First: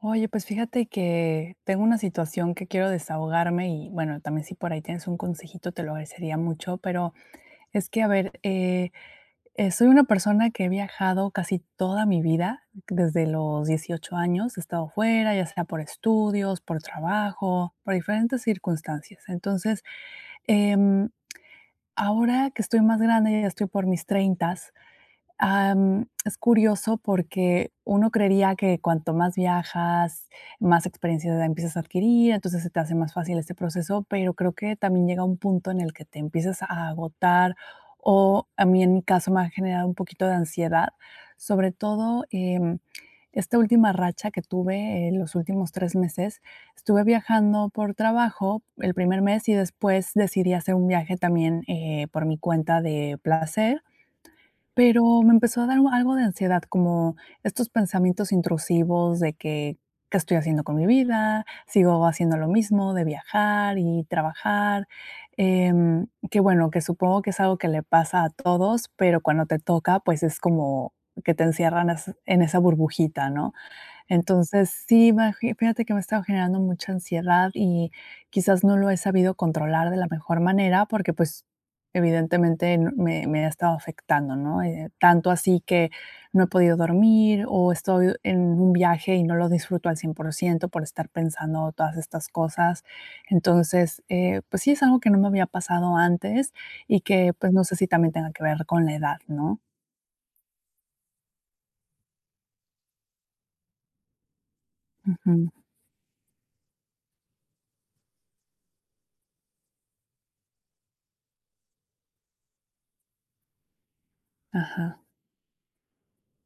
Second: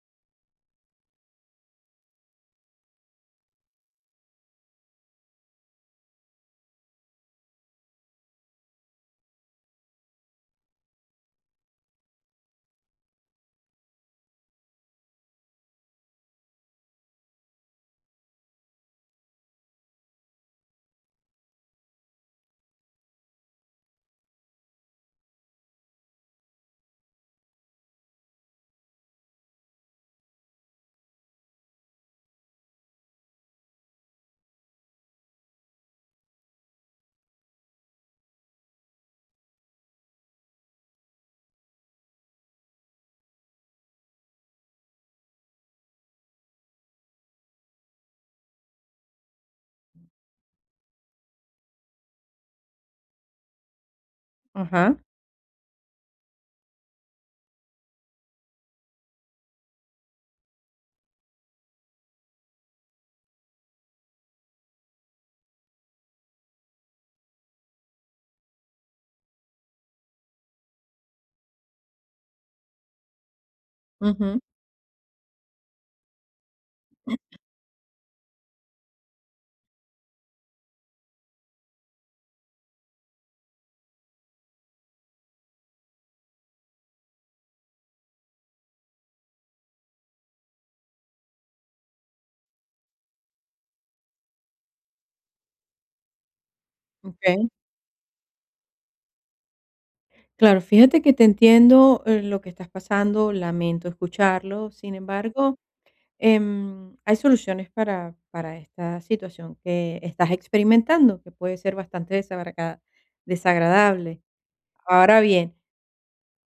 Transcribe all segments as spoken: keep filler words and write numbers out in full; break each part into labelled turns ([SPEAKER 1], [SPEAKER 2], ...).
[SPEAKER 1] Oye, pues fíjate que tengo una situación que quiero desahogarme y bueno, también si por ahí tienes un consejito te lo agradecería mucho, pero es que, a ver, eh, eh, soy una persona que he viajado casi toda mi vida, desde los dieciocho años he estado fuera, ya sea por estudios, por trabajo, por diferentes circunstancias. Entonces, em, ahora que estoy más grande, ya estoy por mis treintas. Am, es curioso porque uno creería que cuanto más viajas, más experiencia empiezas a adquirir, entonces se te hace más fácil este proceso, pero creo que también llega un punto en el que te empiezas a agotar, o a mí en mi caso me ha generado un poquito de ansiedad, sobre todo em, esta última racha que tuve en los últimos tres meses. Estuve viajando por trabajo el primer mes y después decidí hacer un viaje también, eh, por mi cuenta de placer,
[SPEAKER 2] Ajá,
[SPEAKER 1] pero me empezó a dar algo de ansiedad, como estos pensamientos intrusivos de que, ¿qué estoy haciendo con mi vida? Sigo haciendo lo mismo de viajar y trabajar. Em, que bueno, que supongo que es algo que le pasa a todos, pero cuando te toca, pues es como que te encierran es- en esa burbujita, ¿no?
[SPEAKER 2] ujú,
[SPEAKER 1] Entonces, sí, me aji fíjate que me ha estado generando mucha ansiedad y quizás no lo he sabido controlar de la mejor manera porque, pues, evidentemente n me me ha estado afectando, ¿no? Eh, tanto así que no he podido dormir o estoy en un viaje y no lo disfruto al cien por ciento por ciento por estar pensando todas estas cosas. Entonces, eh, pues sí, es algo que no me había pasado antes y que,
[SPEAKER 2] okey.
[SPEAKER 1] pues, no sé si también tenga que ver con la edad, ¿no?
[SPEAKER 2] Claro, fíjate que te entiendo, eh, lo que estás pasando, lamento escucharlo. Sin
[SPEAKER 1] Ujú.
[SPEAKER 2] embargo, em, hay soluciones para para esta situación que estás experimentando, que puede ser bastante desagraga desagradable.
[SPEAKER 1] Ajá.
[SPEAKER 2] Ahora bien,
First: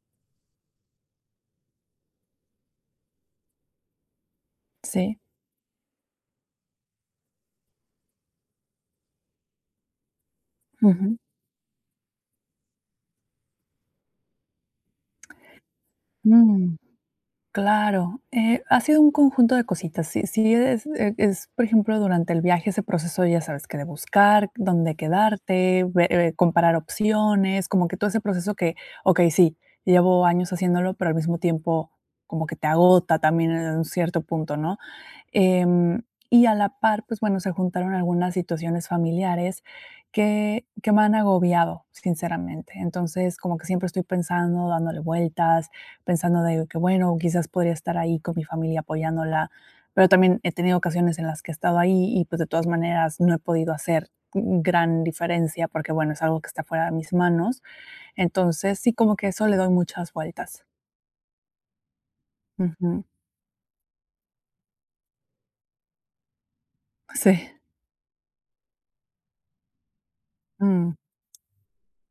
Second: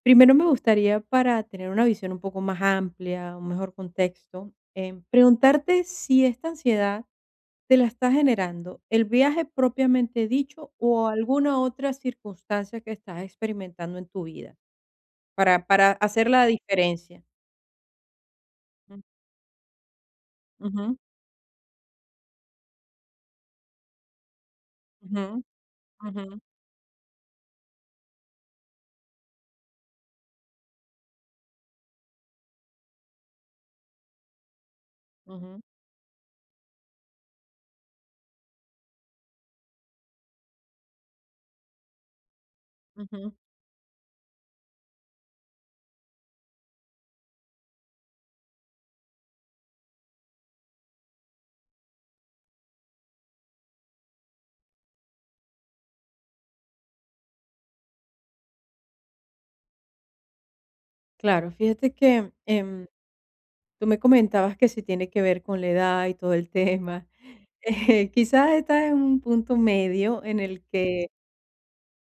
[SPEAKER 2] primero me gustaría, para tener una visión un poco más amplia, un mejor contexto, em,
[SPEAKER 1] Sí.
[SPEAKER 2] preguntarte si esta ansiedad te la está generando el viaje propiamente dicho o
[SPEAKER 1] Ujú.
[SPEAKER 2] alguna otra circunstancia que estás experimentando en tu vida para, para hacer la
[SPEAKER 1] Mm.
[SPEAKER 2] diferencia.
[SPEAKER 1] Claro, eh, ha sido
[SPEAKER 2] Mm,
[SPEAKER 1] un conjunto de cositas. Sí, sí es,
[SPEAKER 2] ujú,
[SPEAKER 1] eh, es, por ejemplo, durante el viaje ese proceso, ya sabes, que de buscar dónde
[SPEAKER 2] ujú,
[SPEAKER 1] quedarte, ve-
[SPEAKER 2] ujú,
[SPEAKER 1] eh, comparar opciones, como que todo ese proceso que, ok, sí, llevo años haciéndolo, pero al mismo tiempo como que te agota también en un cierto punto, ¿no?
[SPEAKER 2] ujú,
[SPEAKER 1] Em, y a la par, pues bueno, se juntaron algunas situaciones familiares que, que me han agobiado, sinceramente.
[SPEAKER 2] ujú.
[SPEAKER 1] Entonces, como que siempre estoy pensando, dándole vueltas, pensando de que, bueno, quizás podría estar ahí con mi familia apoyándola, pero también he tenido ocasiones en las que he estado ahí y pues de todas maneras no he podido hacer gran diferencia porque, bueno, es algo que está fuera de mis manos. Entonces, sí, como que eso le doy muchas vueltas.
[SPEAKER 2] Claro, fíjate que em,
[SPEAKER 1] Ujú.
[SPEAKER 2] tú me comentabas que si tiene que ver con la edad y todo el tema.
[SPEAKER 1] Sí.
[SPEAKER 2] Eh, quizás estás en un punto medio en el
[SPEAKER 1] Mm,
[SPEAKER 2] que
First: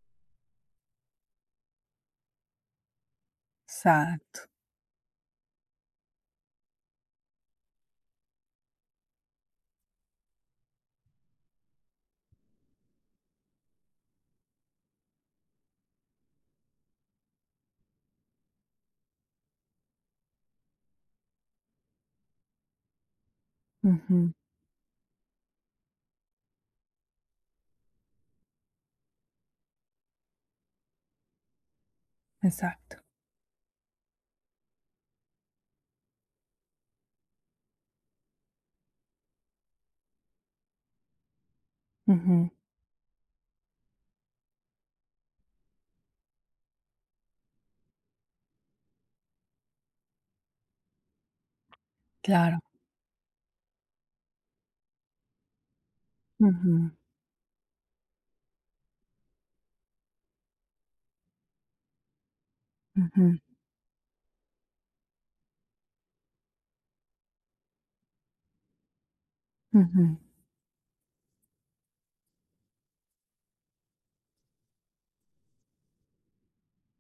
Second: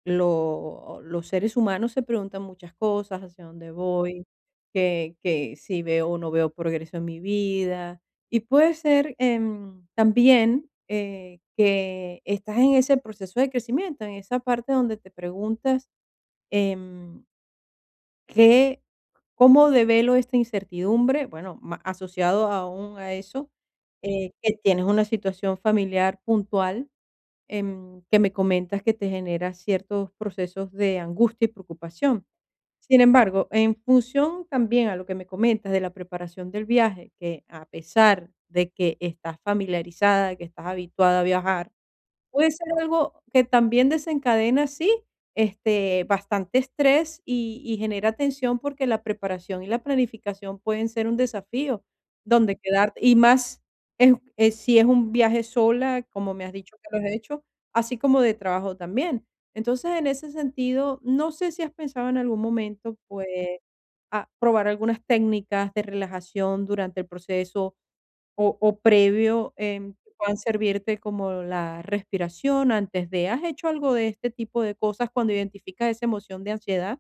[SPEAKER 2] lo- los seres humanos se preguntan muchas cosas, hacia dónde voy,
[SPEAKER 1] exacto.
[SPEAKER 2] que, que si veo o no veo progreso en mi vida. Y puede ser em, también eh, que estás en ese proceso de crecimiento, en esa parte donde te preguntas, em, qué, cómo develo esta incertidumbre, bueno, ma- asociado aún a eso, eh,
[SPEAKER 1] Ujú,
[SPEAKER 2] que tienes una situación familiar puntual, em, que me comentas que te genera ciertos procesos de angustia y preocupación.
[SPEAKER 1] exacto.
[SPEAKER 2] Sin embargo, en función también a lo que me comentas de la preparación del viaje, que a pesar de que estás familiarizada, que estás habituada a viajar, puede
[SPEAKER 1] Ujú,
[SPEAKER 2] ser algo que también desencadena, sí, este, bastante estrés y y genera tensión, porque la preparación y la planificación pueden ser un desafío donde
[SPEAKER 1] claro.
[SPEAKER 2] quedarte, y más es eh, si es un viaje sola, como me has dicho
[SPEAKER 1] Ujú,
[SPEAKER 2] que lo has hecho, así como de trabajo también. Entonces, en ese sentido, no sé si has pensado en algún momento, pues,
[SPEAKER 1] ujú,
[SPEAKER 2] a probar algunas técnicas de relajación durante el proceso o o previo, em, que
[SPEAKER 1] ujú.
[SPEAKER 2] puedan servirte como la respiración antes de ¿has hecho algo de este tipo de cosas cuando identificas esa emoción de ansiedad?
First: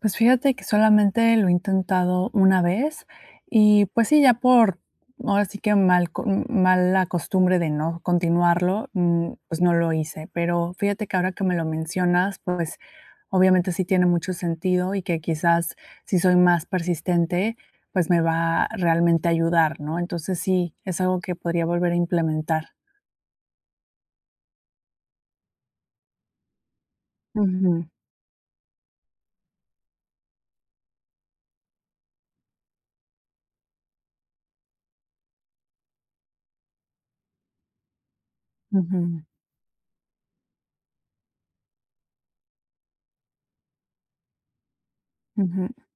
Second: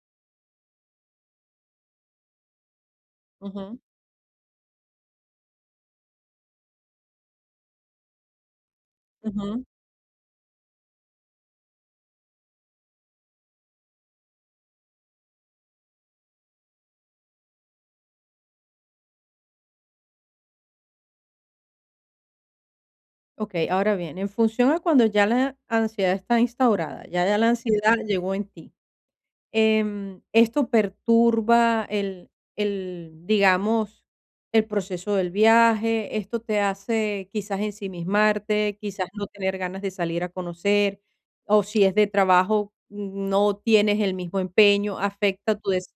[SPEAKER 1] Pues fíjate que solamente lo he intentado una vez
[SPEAKER 2] Ujú.
[SPEAKER 1] y, pues sí, ya por ahora sí que mal co m- mala costumbre de no continuarlo, mm, pues
[SPEAKER 2] Ujú.
[SPEAKER 1] no lo hice. Pero fíjate que ahora que me lo mencionas, pues obviamente sí tiene mucho sentido y que quizás si soy más persistente, pues me va a realmente ayudar, ¿no? Entonces sí, es algo que podría volver a implementar.
[SPEAKER 2] Okey, ahora bien, en función a cuando ya la ansiedad está instaurada, ya ya la
[SPEAKER 1] Ujú,
[SPEAKER 2] ansiedad llegó en ti. em, esto perturba el, el, digamos, el proceso del viaje, esto te hace quizás ensimismarte, quizás
[SPEAKER 1] ujú,
[SPEAKER 2] no tener ganas de salir a conocer, o si es de trabajo, no tienes el mismo empeño, afecta
[SPEAKER 1] ujú.
[SPEAKER 2] tu des-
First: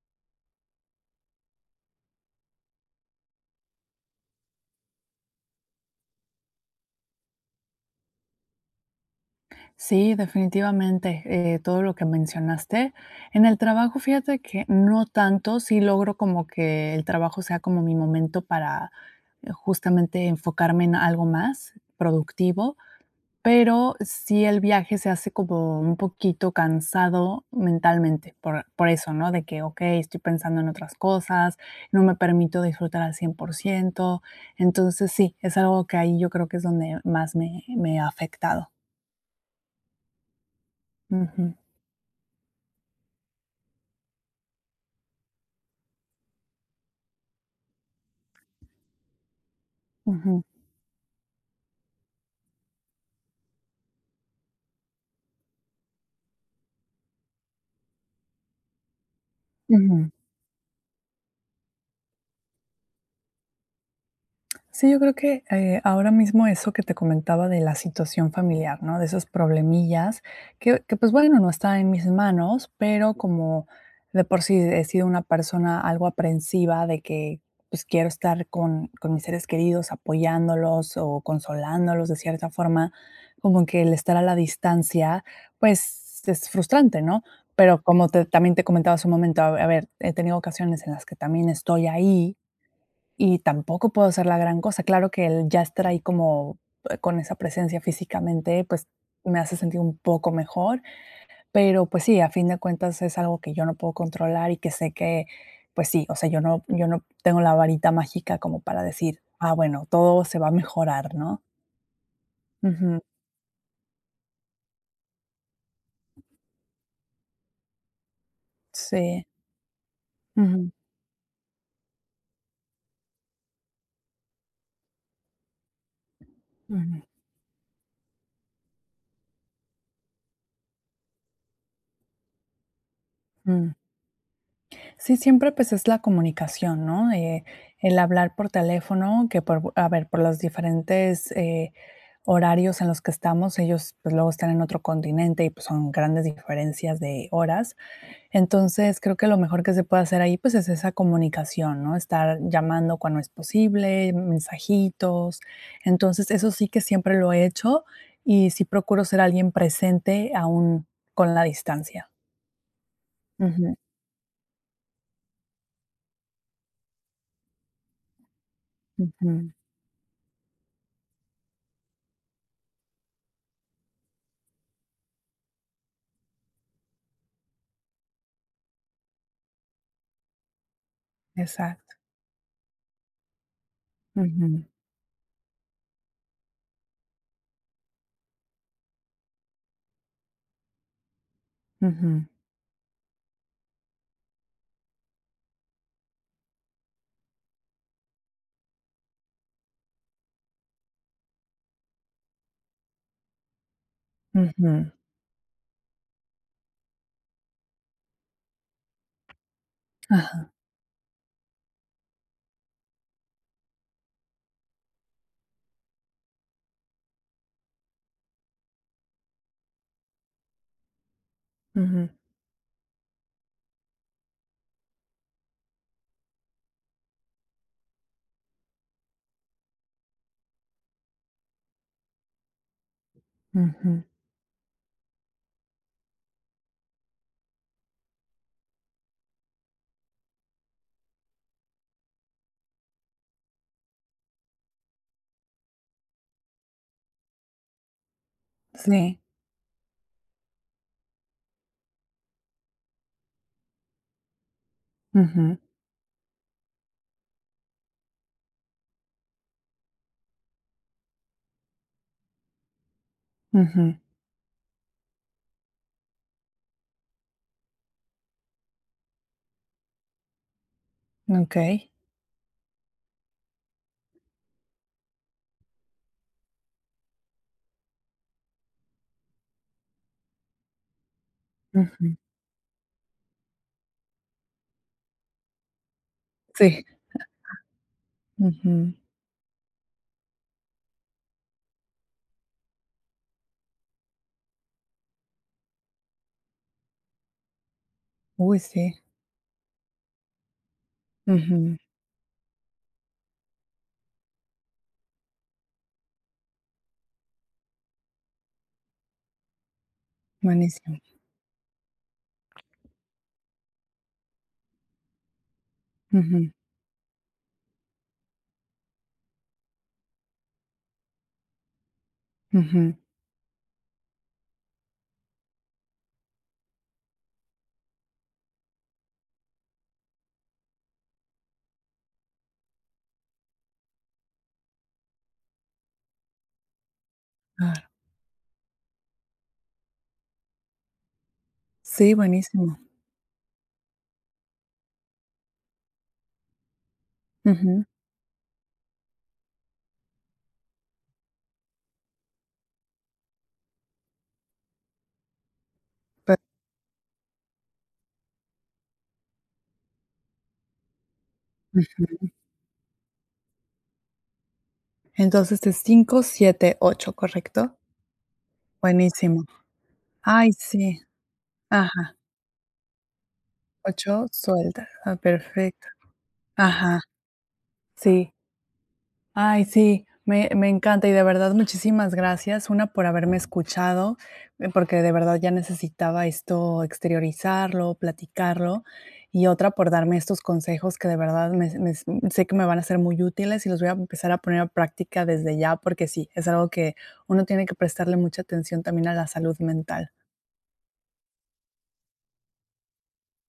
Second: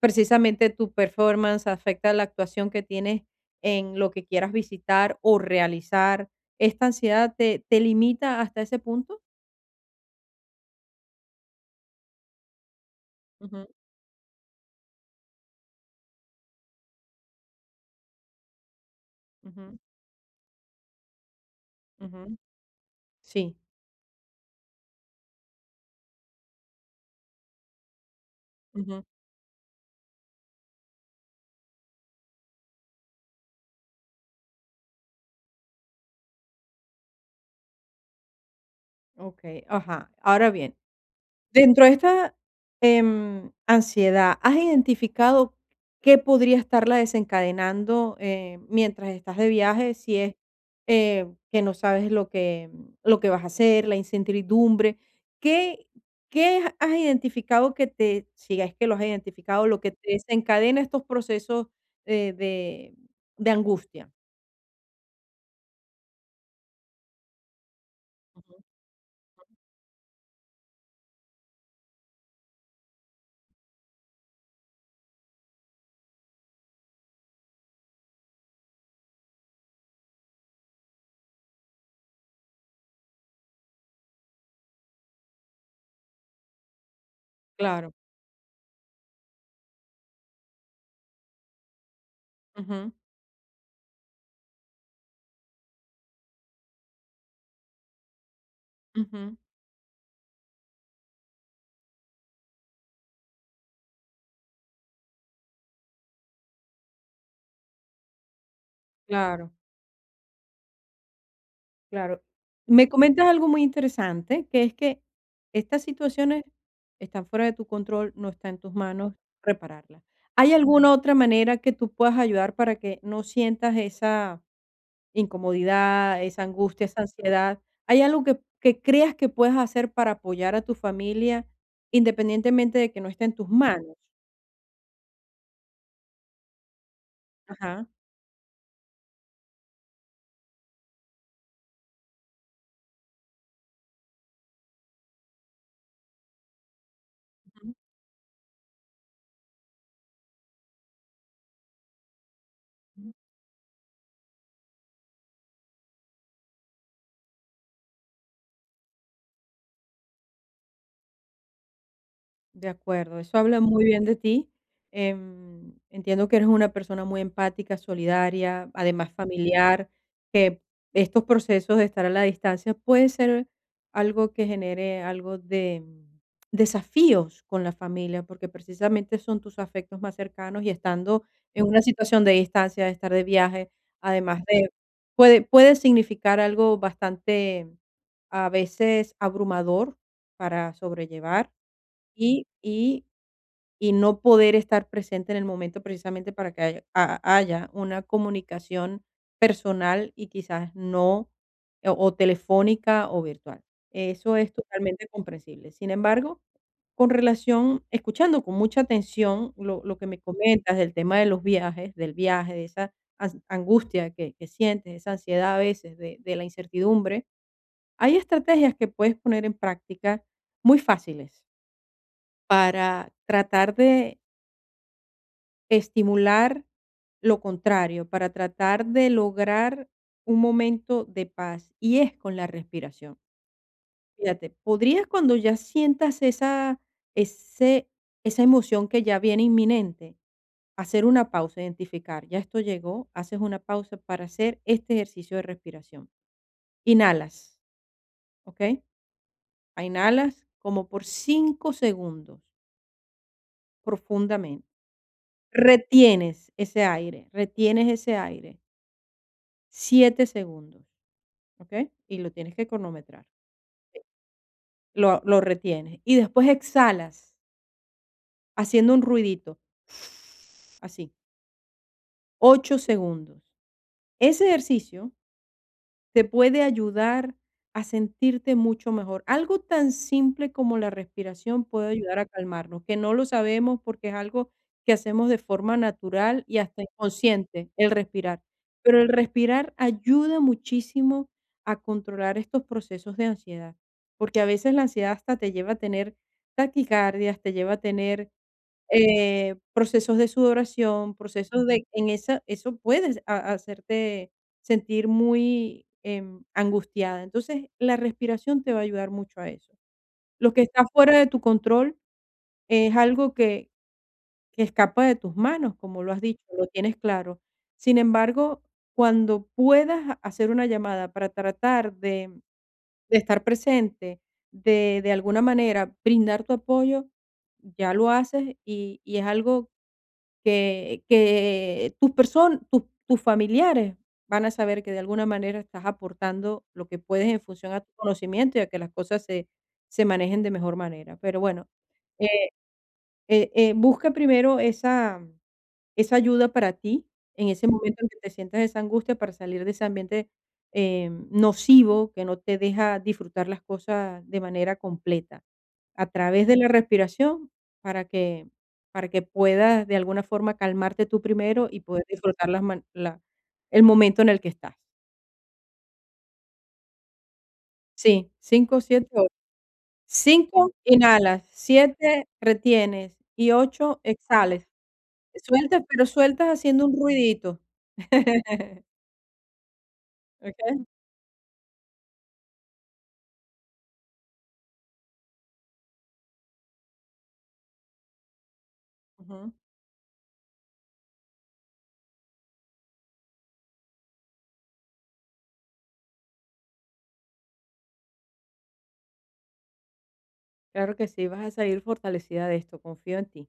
[SPEAKER 2] precisamente tu performance, afecta la actuación que tienes en lo que quieras visitar o realizar. ¿Esta ansiedad te, te limita hasta ese punto?
[SPEAKER 1] Sí, definitivamente, eh, todo lo que mencionaste. En el
[SPEAKER 2] Ujú,
[SPEAKER 1] trabajo, fíjate que no tanto, sí logro como que el trabajo sea como mi momento para eh,
[SPEAKER 2] ujú,
[SPEAKER 1] justamente enfocarme en algo más
[SPEAKER 2] ujú.
[SPEAKER 1] productivo,
[SPEAKER 2] Sí.
[SPEAKER 1] pero sí el viaje se hace como un poquito cansado mentalmente por, por eso, ¿no? De que, ok, estoy pensando en otras cosas, no me permito disfrutar al cien por ciento, entonces sí, es algo que ahí yo creo que es donde más me, me ha afectado.
[SPEAKER 2] Okey, ajá. Ahora bien,
[SPEAKER 1] Ujú,
[SPEAKER 2] dentro de esta, em, ansiedad, ¿has identificado qué podría estarla desencadenando, eh, mientras estás de viaje? Si es,
[SPEAKER 1] ujú.
[SPEAKER 2] eh, que no sabes lo que lo que vas a hacer, la incertidumbre, ¿qué qué ha- has identificado que te si es que lo has identificado, lo que
[SPEAKER 1] Ujú.
[SPEAKER 2] te desencadena estos procesos, eh, de de angustia?
[SPEAKER 1] Sí, yo creo que, eh, ahora mismo eso que te comentaba de la situación
[SPEAKER 2] Ujú,
[SPEAKER 1] familiar, ¿no? De esos problemillas que que, pues, bueno, no está en mis manos, pero como de por sí he sido una persona algo aprensiva de que, pues, quiero estar con con mis seres queridos, apoyándolos o consolándolos de cierta forma, como que el estar a la distancia, pues, es frustrante, ¿no? Pero
[SPEAKER 2] claro.
[SPEAKER 1] como te también te comentaba hace un momento, a a ver, he tenido ocasiones en las que también estoy ahí.
[SPEAKER 2] Ujú,
[SPEAKER 1] Y tampoco puedo hacer la gran cosa. Claro que el ya estar ahí como, eh, con esa presencia físicamente, pues,
[SPEAKER 2] ujú,
[SPEAKER 1] me hace sentir un poco mejor, pero, pues sí, a fin de cuentas es algo que yo no puedo controlar y que sé que, pues sí, o sea, yo no yo no tengo la varita mágica como para decir:
[SPEAKER 2] claro.
[SPEAKER 1] "Ah, bueno, todo se va a mejorar", ¿no?
[SPEAKER 2] Claro. Me
[SPEAKER 1] Ujú.
[SPEAKER 2] comentas algo muy interesante, que es que estas situaciones están fuera de tu control, no está en tus manos
[SPEAKER 1] Sí.
[SPEAKER 2] repararlas. ¿Hay
[SPEAKER 1] Ujú.
[SPEAKER 2] alguna otra manera que tú puedas ayudar para que no sientas esa incomodidad, esa angustia, esa
[SPEAKER 1] Ujú.
[SPEAKER 2] ansiedad? ¿Hay algo que, que creas que puedas hacer para apoyar a tu familia independientemente de que no esté en tus
[SPEAKER 1] Mm.
[SPEAKER 2] manos?
[SPEAKER 1] Sí, siempre pues es la comunicación, ¿no? Eh,
[SPEAKER 2] Ajá.
[SPEAKER 1] el hablar por teléfono, que por, a ver, por los diferentes eh, horarios en los que estamos, ellos pues luego están en otro continente y pues son grandes diferencias de horas. Entonces creo que lo mejor que se puede hacer ahí pues es esa comunicación, ¿no? Estar llamando
[SPEAKER 2] Ujú.
[SPEAKER 1] cuando es posible, mensajitos. Entonces eso sí que siempre lo he hecho y sí procuro ser alguien presente aún con la distancia.
[SPEAKER 2] De acuerdo, eso habla
[SPEAKER 1] Ujú,
[SPEAKER 2] muy bien de ti. Em, entiendo que eres una persona muy empática, solidaria, además
[SPEAKER 1] ujú,
[SPEAKER 2] familiar, que estos procesos de estar a la distancia puede ser algo que genere algo de mm, desafíos con la familia, porque precisamente son tus afectos más cercanos y estando en una
[SPEAKER 1] exacto.
[SPEAKER 2] situación de distancia, de estar de viaje, además
[SPEAKER 1] Ujú.
[SPEAKER 2] de, puede, puede significar algo bastante a veces abrumador para sobrellevar
[SPEAKER 1] Ujú,
[SPEAKER 2] y y y no poder estar presente en el momento precisamente para que haya ha haya una comunicación personal y quizás no, o o telefónica o virtual. Eso es
[SPEAKER 1] ujú,
[SPEAKER 2] totalmente comprensible. Sin embargo, con relación escuchando con mucha atención lo lo que me
[SPEAKER 1] ajá,
[SPEAKER 2] comentas del tema de los viajes, del viaje, de esa ans angustia que que sientes, esa ansiedad a veces de de la incertidumbre, hay estrategias que puedes poner en práctica muy fáciles
[SPEAKER 1] ujú,
[SPEAKER 2] para tratar de estimular lo contrario, para tratar de lograr un momento de paz, y es con la respiración.
[SPEAKER 1] ujú,
[SPEAKER 2] Fíjate, podrías cuando ya sientas esa ese esa emoción que ya viene inminente, hacer una pausa, identificar, ya esto llegó, haces una pausa para hacer este ejercicio de respiración. Inhalas, ¿ok?
[SPEAKER 1] sí,
[SPEAKER 2] Inhalas como por cinco segundos profundamente.
[SPEAKER 1] ujú,
[SPEAKER 2] Retienes ese aire, retienes ese aire siete segundos, ¿okey? Y lo tienes que cronometrar.
[SPEAKER 1] ujú,
[SPEAKER 2] Lo lo retienes y después exhalas haciendo un ruidito, así,
[SPEAKER 1] okey,
[SPEAKER 2] ocho segundos. Ese ejercicio te puede ayudar a sentirte mucho mejor. Algo tan simple como la respiración puede
[SPEAKER 1] ujú,
[SPEAKER 2] ayudar a calmarnos, que no lo sabemos porque es algo que hacemos de forma natural y hasta
[SPEAKER 1] sí,
[SPEAKER 2] inconsciente, el respirar.
[SPEAKER 1] ujú,
[SPEAKER 2] Pero el respirar ayuda muchísimo a controlar estos procesos de ansiedad, porque a veces la ansiedad hasta te lleva a tener taquicardias, te lleva a tener
[SPEAKER 1] uy, sí,
[SPEAKER 2] eh, procesos de sudoración, procesos
[SPEAKER 1] ujú,
[SPEAKER 2] de en esa eso puedes ha hacerte sentir muy, em, angustiada. Entonces, la respiración te va a ayudar mucho a eso. Lo que está
[SPEAKER 1] buenísimo,
[SPEAKER 2] fuera de tu control es algo que que escapa de tus manos, como lo has dicho,
[SPEAKER 1] ujú,
[SPEAKER 2] lo tienes claro. Sin embargo, cuando puedas hacer una llamada para tratar de
[SPEAKER 1] ujú,
[SPEAKER 2] de estar presente, de de alguna manera brindar tu apoyo, ya lo haces y y es algo que que tus personas, tus tus familiares van a saber que de alguna manera estás aportando lo que puedes en función a
[SPEAKER 1] claro,
[SPEAKER 2] tu conocimiento y a que las cosas se se manejen de mejor manera. Pero bueno,
[SPEAKER 1] sí,
[SPEAKER 2] eh
[SPEAKER 1] buenísimo,
[SPEAKER 2] eh eh, busca primero esa eso ayuda para ti en ese
[SPEAKER 1] ujú,
[SPEAKER 2] momento en que te sientas esa angustia para salir de ese ambiente, eh, nocivo que no te deja disfrutar las cosas de manera completa. A
[SPEAKER 1] pe
[SPEAKER 2] través de la respiración para que para que puedas de alguna forma calmarte tú primero y poder
[SPEAKER 1] ujú,
[SPEAKER 2] disfrutar las man la el momento en el que estás.
[SPEAKER 1] entonces es cinco siete ocho, ¿correcto?
[SPEAKER 2] Sí, cinco, siete, ocho.
[SPEAKER 1] Buenísimo, ay,
[SPEAKER 2] cinco
[SPEAKER 1] sí,
[SPEAKER 2] inhalas,
[SPEAKER 1] ajá,
[SPEAKER 2] siete retienes y ocho
[SPEAKER 1] ocho,
[SPEAKER 2] exhales.
[SPEAKER 1] suelta, ah,
[SPEAKER 2] Sueltas,
[SPEAKER 1] perfecto,
[SPEAKER 2] pero sueltas haciendo un
[SPEAKER 1] ajá,
[SPEAKER 2] ruidito.
[SPEAKER 1] sí. Ay, sí, me, me
[SPEAKER 2] Okey.
[SPEAKER 1] encanta y de verdad muchísimas gracias, una por haberme escuchado, eh, porque de verdad ya necesitaba esto exteriorizarlo, platicarlo, y
[SPEAKER 2] Ujú.
[SPEAKER 1] otra por darme estos consejos que de verdad me- me- sé que me van a ser muy útiles y los voy a empezar a poner a práctica desde ya, porque sí, es algo que uno tiene que prestarle mucha atención también a la salud mental.
[SPEAKER 2] Claro que sí, vas a salir fortalecida de esto, confío en ti.